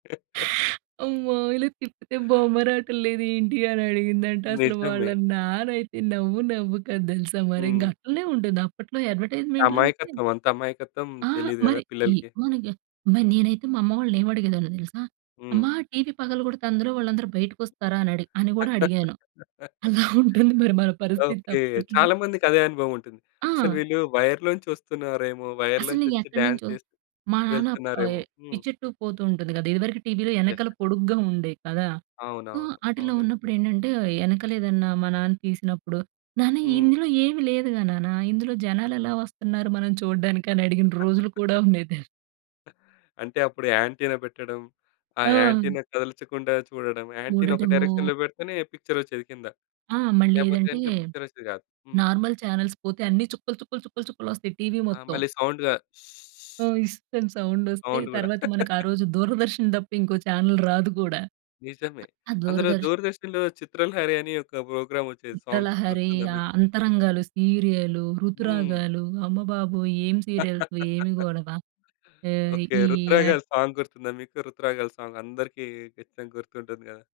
అమ్మో! ఇలా తిప్పితే బొమ్మరాటం లేదేంటి అనడిగిందంట. అసలు వాళ్ళ నిజమే. నాన్న అయితే నవ్వు నవ్వు కాదు తెలుసా? మరి ఇంక హ్మ్. అట్లనే ఉంటుంది అప్పట్లో అడ్వర్టైజ్మెంట్‌లంటే అమాయకత్వం, అంత అమాయకత్వం ఆ! తెలీదు కదా! మరి ఈ పిల్లలకి. మన ఎన్ మరి నేనైతే మా అమ్మ వాళ్ళనేమడిగేదాన్నో తెలుసా? అమ్మా హ్మ్. టీవీ పగలడితే అందులో వాళ్ళందరూ బయటకొస్తారా? అనడి అని కూడా అడిగాను. అలా ఉంటుంది మరి మన పరిస్థితి ఓకే. అప్పట్లో. చాలా మందికి అదే అనుభవం ఉంటుంది. అసలు ఆ! వీళ్ళు వైర్‌‌లో నుంచి వస్తున్నారేమో! వైర్‌లో అసలు నుంచి వచ్చి డాన్స్ ఎక్కడినుంచో చేస్తూ మా నాన్న ఆహ్, ఎ వెళ్తున్నారేమో హ్మ్. పిచ్చెట్టు పోతూ ఉంటుంది కదా! ఇదివరకు టీవీ‌లో యెస్. వెనకాల యెస్. పొడుగ్గా ఉండేవి కదా! సో, అవునవును. ఆటిలో అవునండి. ఉన్నప్పుడేంటంటే వెనకాలేదన్నా మా నాన్న తీసినప్పుడు, నాన్న, హ్మ్. ఇందులో ఏమి లేదుగా నాన్న. ఇందులో జనాలు ఎలా వస్తున్నారు మనం చూడడానికి? అని అడిగిన రోజులు కూడా ఉండేది తెల్ అంటే అప్పుడు యాంటీనా పెట్టడం, ఆ ఆ! యాంటీనా కదల్చకుండా చూడడం. యాంటీనా ఒక ఊడటము డైరెక్షన్‌లో పెడితేనే పిక్చరొచ్చేది కింద. ఆ! మళ్ళీ లేకపోతే ఏదంటే గనుక పిక్చరొచ్చేది కాదు. హ్మ్. నార్మల్ చానెల్స్ పోతే అన్ని చుక్కలు, చుక్కలు, చుక్కలు, చుక్కలొస్తాయి టీవీ ఆ! మొత్తం. మళ్ళీ సౌండ్‌గా ఆ! ఇస్త్ అని సౌండొస్తే, సౌండ్ గూడా. తర్వాత మనకు ఆ రోజు దూరదర్శన్ తప్ప ఇంకో చానెల్ రాదు కూడా. నిజమే. అ ఆ అందులో దూరదర్శన్ దూరదర్శన్‌లో 'చిత్రలహరి' అనే ఒక ప్రోగ్రామ్ వచ్చేది సాంగ్స్ 'చిత్రలహరి' గుర్తుందా మీకు? ఆహ్, 'అంతరంగాలు' సీరియలు హ్మ్. 'ఋతురాగాలు' అమ్మబాబోయ్! ఏం సీరియల్సు, ఏమి గొడవ. ఆహ్, ఓకే. ఈ యాడ్ ఋతురాగాలు సాంగ్ గుర్తుందా? మీకు ఋతురాగాలు సాంగ్ అందరికి కచ్చితంగా గుర్తుంటుంది కదా!